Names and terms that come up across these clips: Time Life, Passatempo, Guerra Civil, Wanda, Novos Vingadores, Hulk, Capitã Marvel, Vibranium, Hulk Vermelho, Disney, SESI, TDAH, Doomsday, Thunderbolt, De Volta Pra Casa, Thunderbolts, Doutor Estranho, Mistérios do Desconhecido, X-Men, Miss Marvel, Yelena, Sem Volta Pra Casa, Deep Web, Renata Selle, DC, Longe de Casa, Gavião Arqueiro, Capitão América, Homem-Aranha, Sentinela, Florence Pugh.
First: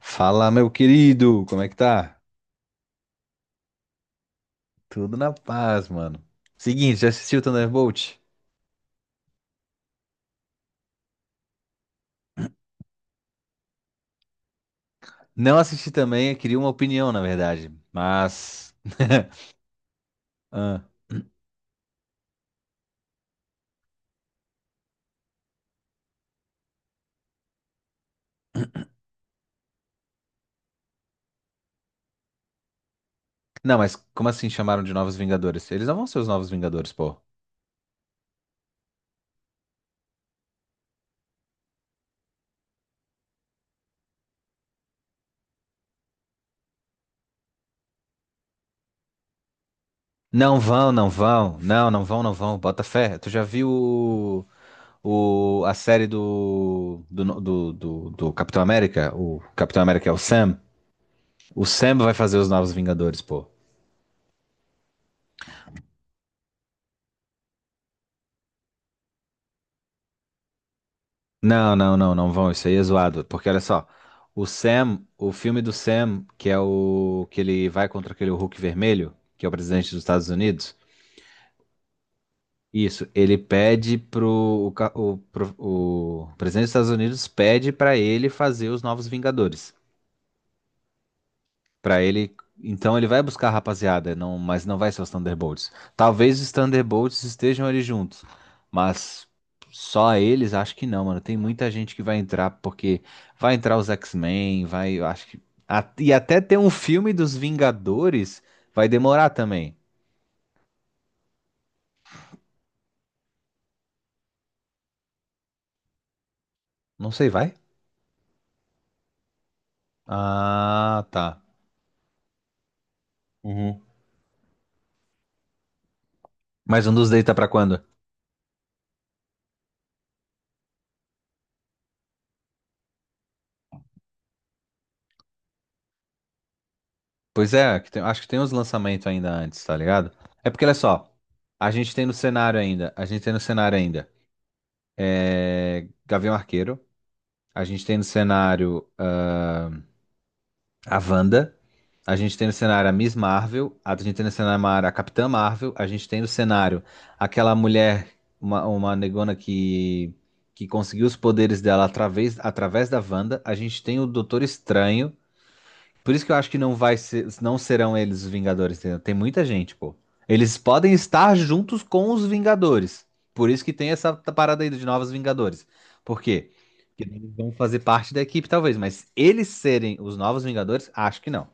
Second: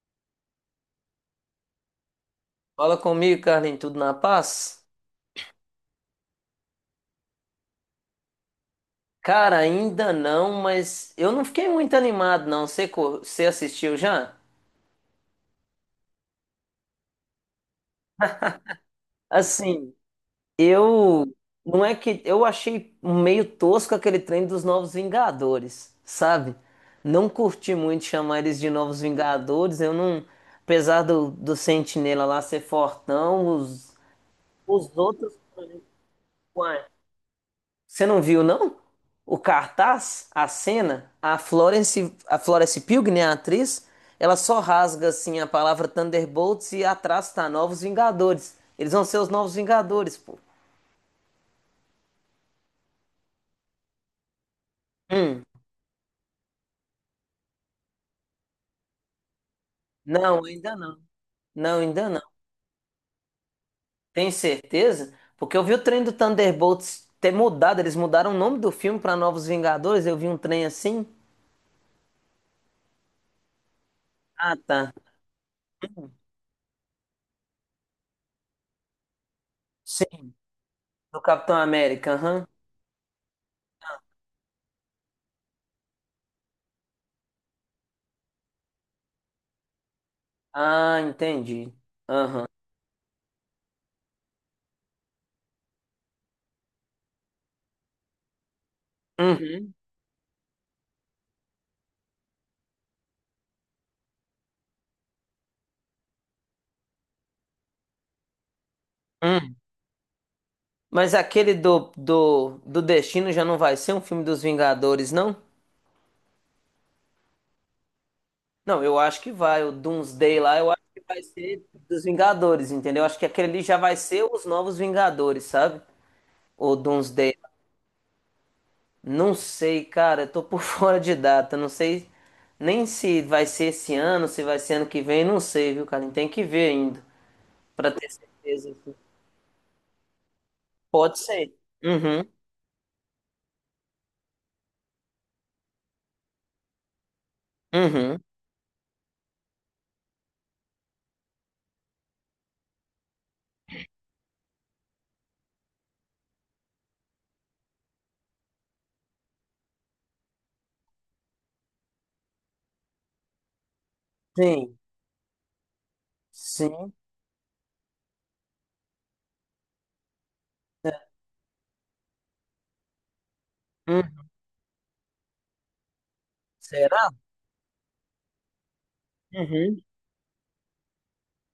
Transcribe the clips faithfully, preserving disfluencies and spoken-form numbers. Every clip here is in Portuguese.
Fala, meu querido, como é que tá? Fala comigo, Carlinhos, tudo na paz? Tudo na paz, mano. Seguinte, já assistiu Thunderbolt? Cara, ainda não, mas eu não fiquei muito animado, não. Você, co- você assistiu já? Não assisti também, eu queria uma opinião, na verdade. Mas. Assim, Ah. eu. Não é que. Eu achei um meio tosco aquele trem dos Novos Vingadores, sabe? Não curti muito chamar eles de Novos Vingadores. Eu não. Apesar do, do Sentinela lá ser fortão, Não, os, mas como assim chamaram de os Novos outros. Vingadores? Eles não vão ser os Novos Vingadores, pô. Você não viu, não? O cartaz, a cena, a Florence, a Florence Pugh, né, a atriz, ela só rasga assim a palavra Thunderbolts e atrás tá Novos Vingadores. Eles vão ser os Novos Vingadores, pô. Não vão, não vão. Não, não vão, não vão. Bota fé. Tu já viu o, Hum, o- a série do, do, no- do, do, do Capitão América? O Capitão América é o não, Sam. ainda não. O Não, Sam ainda vai não. fazer os Novos Vingadores, pô. Tem certeza? Porque eu vi o trem do Thunderbolts ter mudado, eles mudaram o nome do filme pra Novos Vingadores, eu vi um trem assim. Não, não, não, não vão. Isso aí é zoado. Porque olha só, o Ah, tá. Sam, o filme do Sam, que é o que ele vai contra aquele Hulk vermelho, que é o presidente dos Estados Sim, Unidos. do Capitão América, aham. Isso, ele pede pro o, ca- o, pro- o presidente dos Estados Unidos pede pra ele fazer os novos Vingadores. Ah, entendi. Pra ele, Aham. então ele vai buscar a rapaziada, não, mas não vai ser os Thunderbolts. Talvez os Thunderbolts estejam ali juntos, mas Uhum. só eles acho que não, mano. Tem muita gente que vai entrar porque vai entrar os X-Men, vai, eu acho que a- e até ter um filme dos Vingadores vai demorar Uhum. também. Mas aquele do, do, do Destino já não vai ser um filme dos Vingadores, não? Não sei, vai? Não, eu acho que vai. O Doomsday lá, eu acho que Ah, vai tá. ser dos Vingadores, entendeu? Acho que aquele ali já Uhum. vai ser os novos Vingadores, sabe? O Mas um dos Day tá Doomsday. pra quando? Não sei, cara. Eu tô por fora de data. Não sei nem se vai ser esse ano, se vai ser ano que vem. Não sei, viu, cara? Tem que ver ainda, Pois é, que pra tem- ter acho que tem uns certeza. lançamentos ainda antes, tá ligado? É porque, olha só, Pode ser. a gente tem no Uhum, cenário ainda, a gente tem no cenário ainda. É, Gavião Arqueiro. A gente tem no uhum. cenário ah, a Wanda. A gente tem no cenário a Miss Marvel. A gente tem no cenário a Capitã Marvel. A gente tem no cenário aquela mulher, uma, uma negona que, que conseguiu os poderes dela através, através da Wanda. A gente tem o Doutor Sim, Estranho. Por isso que eu acho que não sim. vai ser, não serão eles os Vingadores, entendeu? Tem muita gente, pô. Eles podem estar juntos com os Vingadores. Por isso que tem essa Uhum. parada aí de novos Vingadores. Por quê? Porque Será? eles vão fazer parte da equipe, talvez, mas eles Uhum. serem os novos Vingadores, acho que não.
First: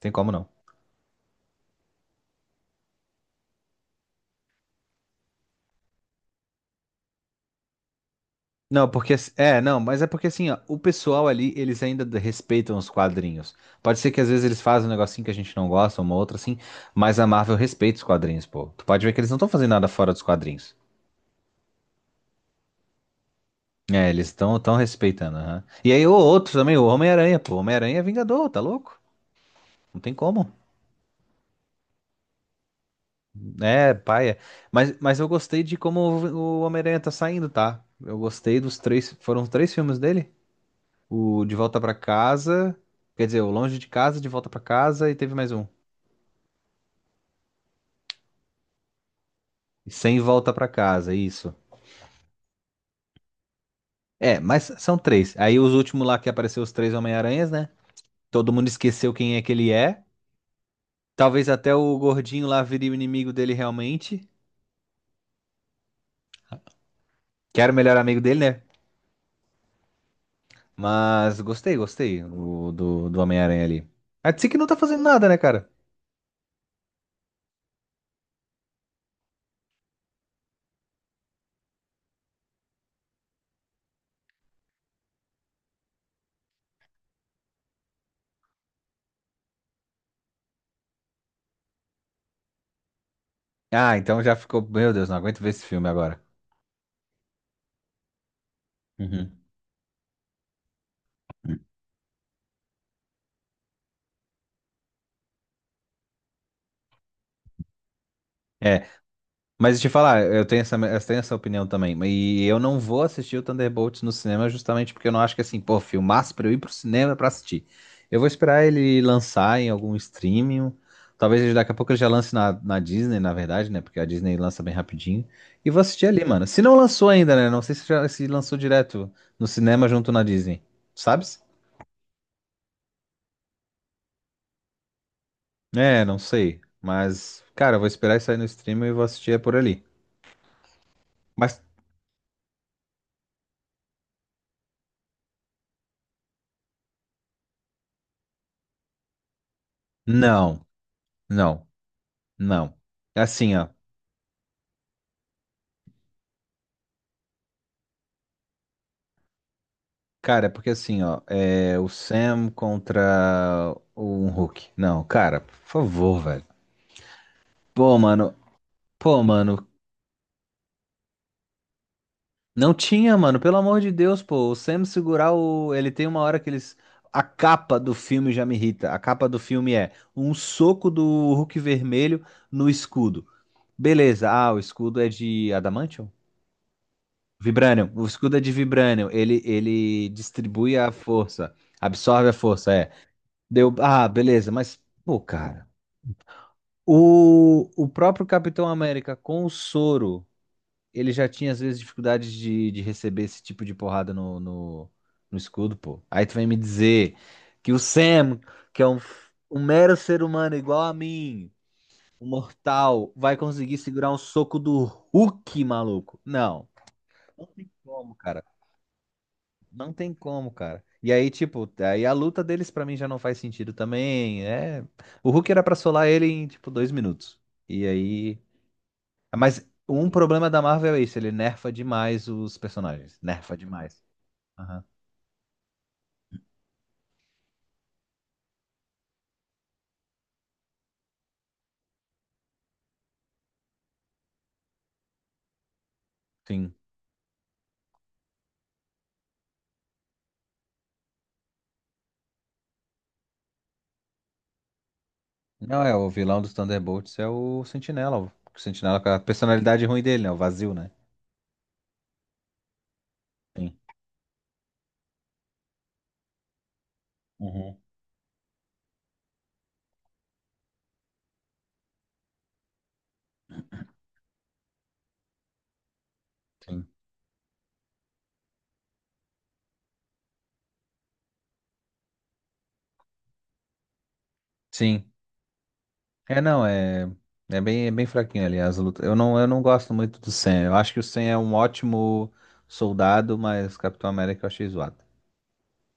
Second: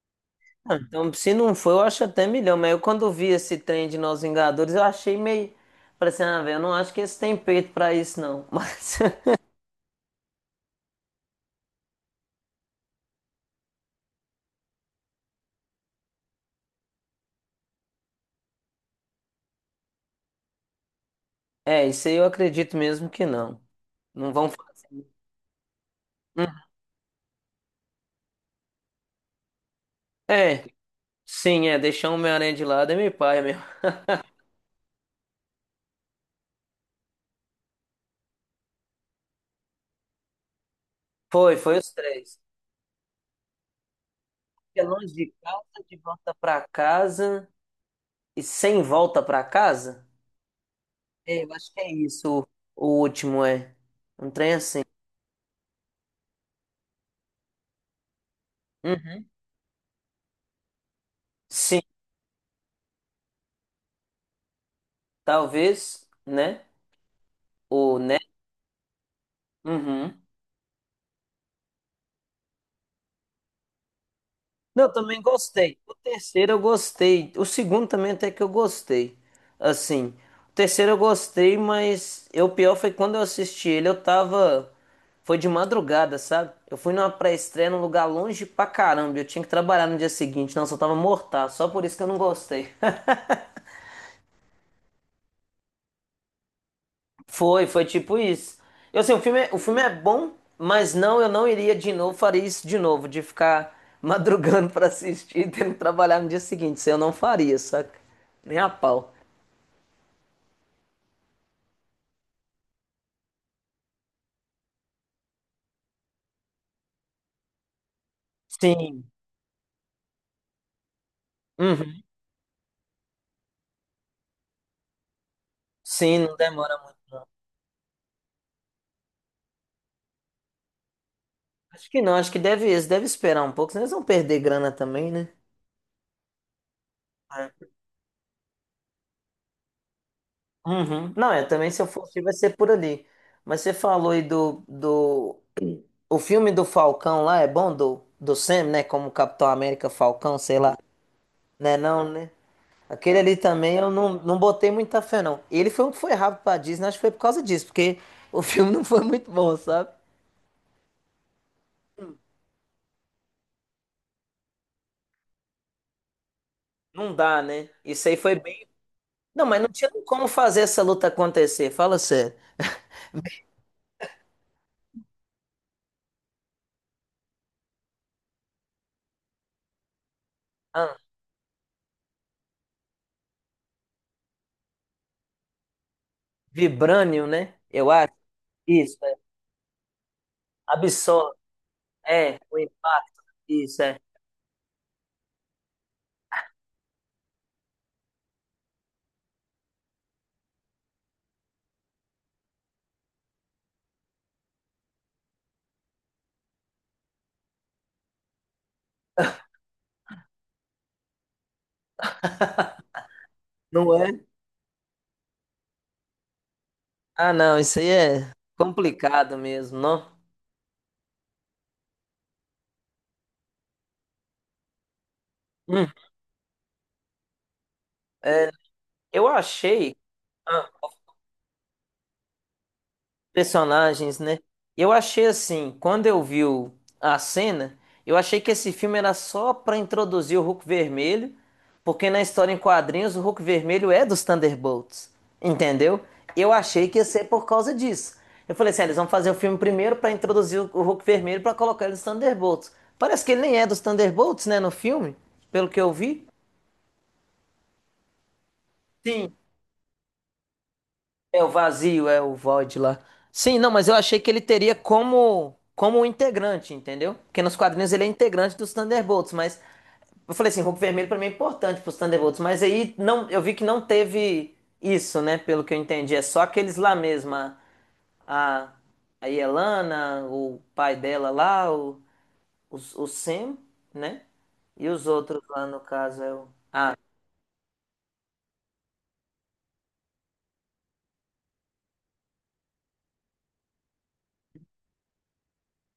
Tem como não. Ah, então, se não foi, eu acho até milhão. Mas eu, quando vi esse trem de Nós Vingadores, eu achei meio. Falei assim, ah, velho, eu não acho que eles têm peito pra isso, não. Não, Mas, porque. É, não, mas é porque assim, ó, o pessoal ali, eles ainda d- respeitam os quadrinhos. Pode ser que às vezes eles fazem um negocinho que a gente não gosta, uma outra assim, mas a Marvel respeita os quadrinhos, pô. Tu pode ver que eles não estão fazendo nada fora dos quadrinhos. é, isso aí eu acredito mesmo que não. É, eles Não vão. estão fa- tão tão respeitando, aham. E aí o Hum, outro também, o Homem-Aranha, pô. Homem-Aranha é Vingador, tá louco? Não tem como. É, sim, é. Deixar o Homem-Aranha de lado é meio paia mesmo. É, paia. Mas, mas eu gostei de como o o Homem-Aranha tá saindo, tá? Eu gostei dos três, foram os três filmes dele? O De Foi, foi Volta os Pra três. Casa, quer dizer, o Longe de Casa, De Volta Pra É longe Casa e teve de mais um. casa, de volta pra casa e sem volta pra E casa? Sem Volta Pra Casa, É, eu isso. acho que é isso. O, o último é. Um É, trem mas assim. são três. Aí os últimos lá que apareceu os três Homem-Aranhas, né? Todo mundo esqueceu Uhum. quem é que ele é. Talvez até Sim, o gordinho lá vire o inimigo dele realmente. talvez, né? Que era o melhor O, né? amigo dele, né? Uhum. Mas gostei, gostei o, do, do Homem-Aranha ali. A D C que não tá Não, eu fazendo também nada, né, cara? gostei. O terceiro eu gostei. O segundo também até que eu gostei. Assim, o terceiro eu gostei, mas eu, o pior foi quando eu assisti ele, eu tava. Foi de madrugada, sabe? Eu fui numa pré-estreia num lugar longe pra caramba. Eu tinha que trabalhar no dia seguinte. Não, eu só tava mortal. Só por isso que eu não gostei. Ah, então já ficou. Meu Deus, não aguento ver esse filme agora. Foi, foi tipo isso. Eu sei, o Uhum. filme, é- o filme é bom, mas não, eu não iria de novo, faria isso de novo, de ficar madrugando pra assistir e tendo que trabalhar no dia seguinte. Isso eu não faria, saca? Nem a É. pau. Mas te falar, eu tenho essa, eu tenho essa opinião também. E eu não vou assistir o Thunderbolts no cinema justamente porque eu não acho que assim, pô, filmaço pra eu ir pro cinema pra assistir. Eu vou esperar ele Sim. lançar em algum streaming. Talvez ele- daqui a pouco ele Uhum. já lance na, na Disney, na verdade, né? Porque a Disney lança bem rapidinho. E vou assistir Sim, ali, não mano. Se não demora muito. lançou ainda, né? Não sei se já se lançou direto no cinema junto na Disney. Sabes? Acho que não, acho que deve, eles devem esperar um pouco, senão eles vão perder grana também, né? É, não sei. Mas, É. cara, eu vou esperar isso aí no streaming e vou assistir é por ali. Uhum. Não, é, Mas, também se eu fosse, vai ser por ali. Mas você falou aí do, do... O filme do Falcão lá é bom? Do, do Sam, né? Como Capitão América Falcão, sei não, lá. não, Né não, né? não. Aquele É ali assim, ó. também eu não, não botei muita fé, não. Ele foi um que foi rápido pra Disney, acho que foi por causa disso, porque o filme não foi muito bom, sabe? Cara, é porque assim, ó, é o Sam contra um Hulk. Não, cara, por favor, velho. Não dá, né? Pô, Isso aí mano, foi bem. pô, Não, mas mano, não tinha como fazer essa luta acontecer, fala sério. não tinha, mano, pelo amor de Deus, pô, o Sam segurar o. Ele tem uma hora que eles. A capa do filme já me irrita. A capa do filme é um soco Ah, do Hulk vermelho no escudo. Beleza, ah, o escudo é de Adamantium? Vibranium, né? Vibranium, Eu o acho. escudo é de Isso, Vibranium. é. Ele, ele distribui a Absorve. força, absorve a É, o força, é. impacto. Deu, Isso, é. ah, beleza, mas, pô, cara. O, o próprio Capitão América com o soro, ele já tinha às vezes dificuldades de, de receber esse tipo de porrada no, no, no escudo, pô. Aí tu vem me dizer que o Sam, que é um, um mero ser humano igual a mim, um mortal, vai conseguir Não segurar um é? soco do Hulk, maluco. Não, Ah, não não, tem isso aí como, é cara. complicado mesmo, Não não? tem como, cara. E aí, tipo, aí a luta deles pra mim já não faz sentido também. É, o Hulk era pra Hum, solar ele em, tipo, dois minutos. E aí. eu Mas achei. um problema da Marvel é isso, ele nerfa demais os personagens. Nerfa demais. Personagens, né? Aham. Eu achei assim, quando eu vi o- a cena, eu achei que esse filme era só pra introduzir o Hulk Vermelho, porque na história em quadrinhos o Hulk Vermelho é dos Thunderbolts, entendeu? Eu Sim. achei que ia ser por causa disso. Eu falei assim, ah, eles vão fazer o filme primeiro pra introduzir o o Hulk Vermelho pra colocar ele nos Thunderbolts. Parece que ele nem é dos Thunderbolts, né, no filme, pelo que Não, eu é, o vi. vilão dos Thunderbolts é o Sentinela. O Sentinela com a Sim. personalidade ruim dele, né? O vazio, né? É o vazio, é o void lá. Sim, não, Sim. mas eu achei que ele teria como como um integrante, entendeu? Porque nos Uhum. quadrinhos ele é integrante dos Thunderbolts, mas eu falei assim, Hulk Vermelho pra mim é importante pros Thunderbolts, mas aí não, eu vi que não teve isso, né, pelo que eu entendi, é só aqueles Sim. lá mesmo, a a, a Yelena, o pai dela lá, o, o, o Sam, né? E os Sim. outros lá no caso é É, o. não, é. É bem, é bem fraquinho ali as lutas. Eu não, eu não gosto muito do Sam. Eu acho que o Sam é um ótimo soldado, mas Capitão América eu achei zoado.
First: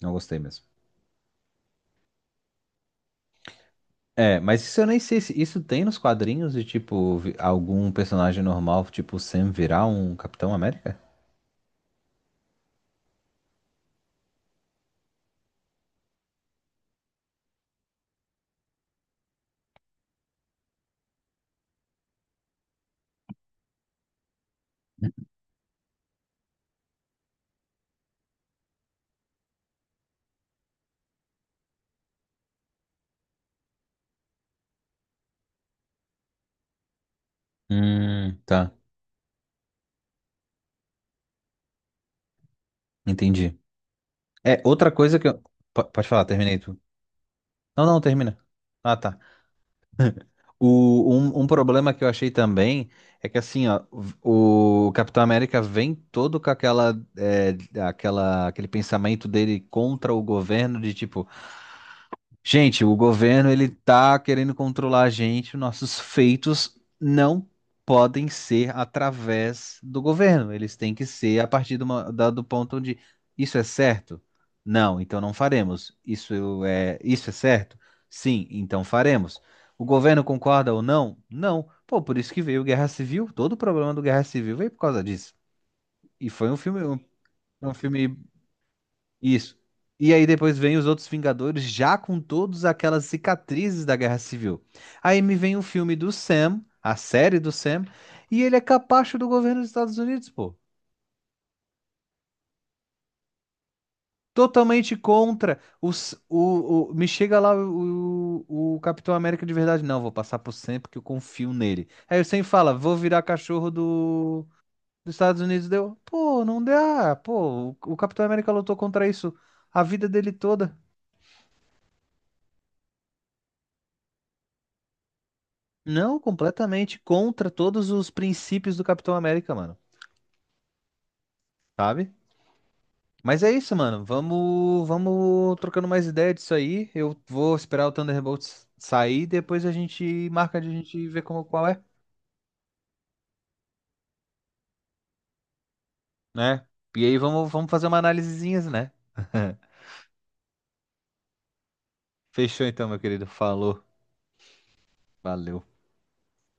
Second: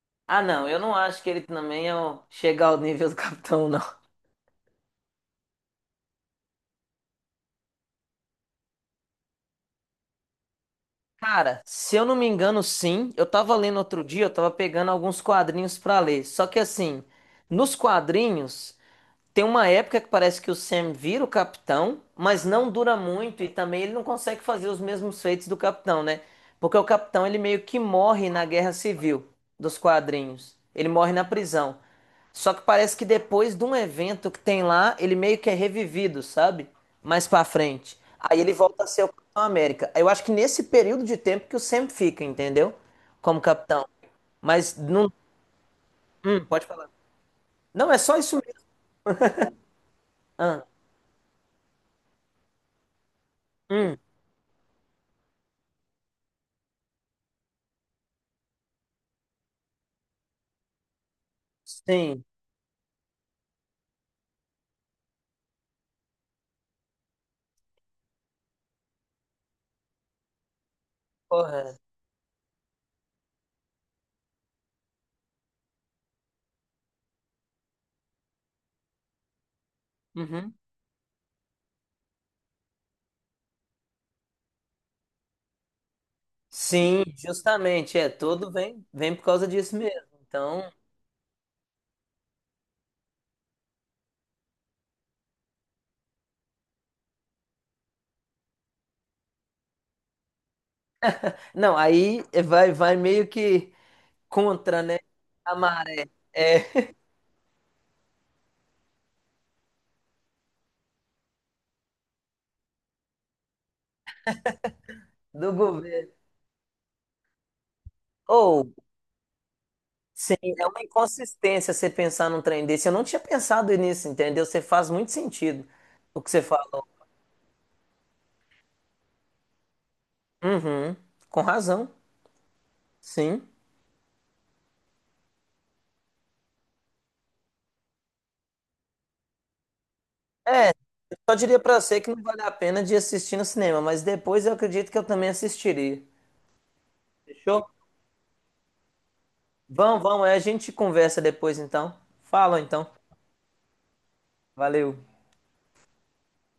Não gostei Ah, mesmo. não, eu não acho que ele também é o... chega ao nível do Capitão, não. É, mas isso eu nem sei se isso tem nos quadrinhos de tipo vi- algum personagem normal, tipo Sam virar um Capitão América? Cara, se eu não me engano, sim. Eu tava lendo outro dia, eu tava pegando alguns quadrinhos pra ler. Só que assim, nos quadrinhos. Tem uma época que parece que o Sam vira o capitão, mas não dura muito e também ele não consegue fazer os mesmos feitos do capitão, né? Porque o capitão ele meio que morre na Guerra Civil dos quadrinhos. Ele morre na prisão. Só que parece que depois de um evento que tem lá, ele meio que é revivido, sabe? Mais pra frente. Aí Hum, ele tá. volta a ser o Capitão América. Eu acho que nesse período de tempo que o Sam fica, entendeu? Como Entendi. capitão. É, Mas outra não. coisa que eu. po- Pode falar, Hum, terminei pode tu. falar. Não, Não, é não, só isso termina. mesmo. Ah, tá. Ah, O, um, um problema que eu achei também é que assim, ó, hum, v- o Capitão América vem todo com aquela, é, aquela, aquele pensamento dele contra o governo de tipo. sim. Gente, o governo ele tá querendo controlar a gente, nossos feitos não podem ser através do governo, eles têm que ser a partir Correto. do, mo- da- do ponto onde isso é certo? Não, então não faremos. Isso é, isso é certo? Sim, então faremos. O governo Uhum. concorda ou não? Não. Pô, por isso que veio Guerra Civil, todo o problema do Guerra Civil veio por causa disso. E foi um filme, um, Sim, um justamente, é, filme todo vem, vem por causa isso. disso mesmo. E aí depois Então, vem os outros Vingadores já com todas aquelas cicatrizes da Guerra Civil. Aí me vem o filme do Sam, a série do Sam, e ele é capacho do governo dos Estados Unidos, pô. não, aí vai, vai meio que contra, Totalmente né, a contra maré os, o, é, o- me chega lá o, o, o Capitão América de verdade. Não, vou passar por Sam porque eu confio nele. Aí o Sam fala, vou virar cachorro do, dos Estados do Unidos. Deu, governo. pô, não dá, pô, o, o Capitão América Ou, lutou contra isso a vida dele sim, é toda. uma inconsistência você pensar num trem desse. Eu não tinha pensado nisso, entendeu? Você faz muito sentido Não, o que você falou. completamente contra todos os princípios do Capitão América, mano. Uhum, com razão, Sabe? Mas sim. é isso, mano. Vamos, vamos trocando mais ideia disso aí. Eu vou esperar o Thunderbolts sair, depois a gente marca de a É, gente eu ver só como, diria qual pra é, você que não vale a pena de assistir no cinema, mas depois eu acredito que eu também assistiria. né? E aí vamos, Fechou? vamos fazer uma análisezinha, né? Vamos, vamos, aí a gente conversa depois então. Fala Fechou então, então. meu querido. Falou. Valeu. Valeu.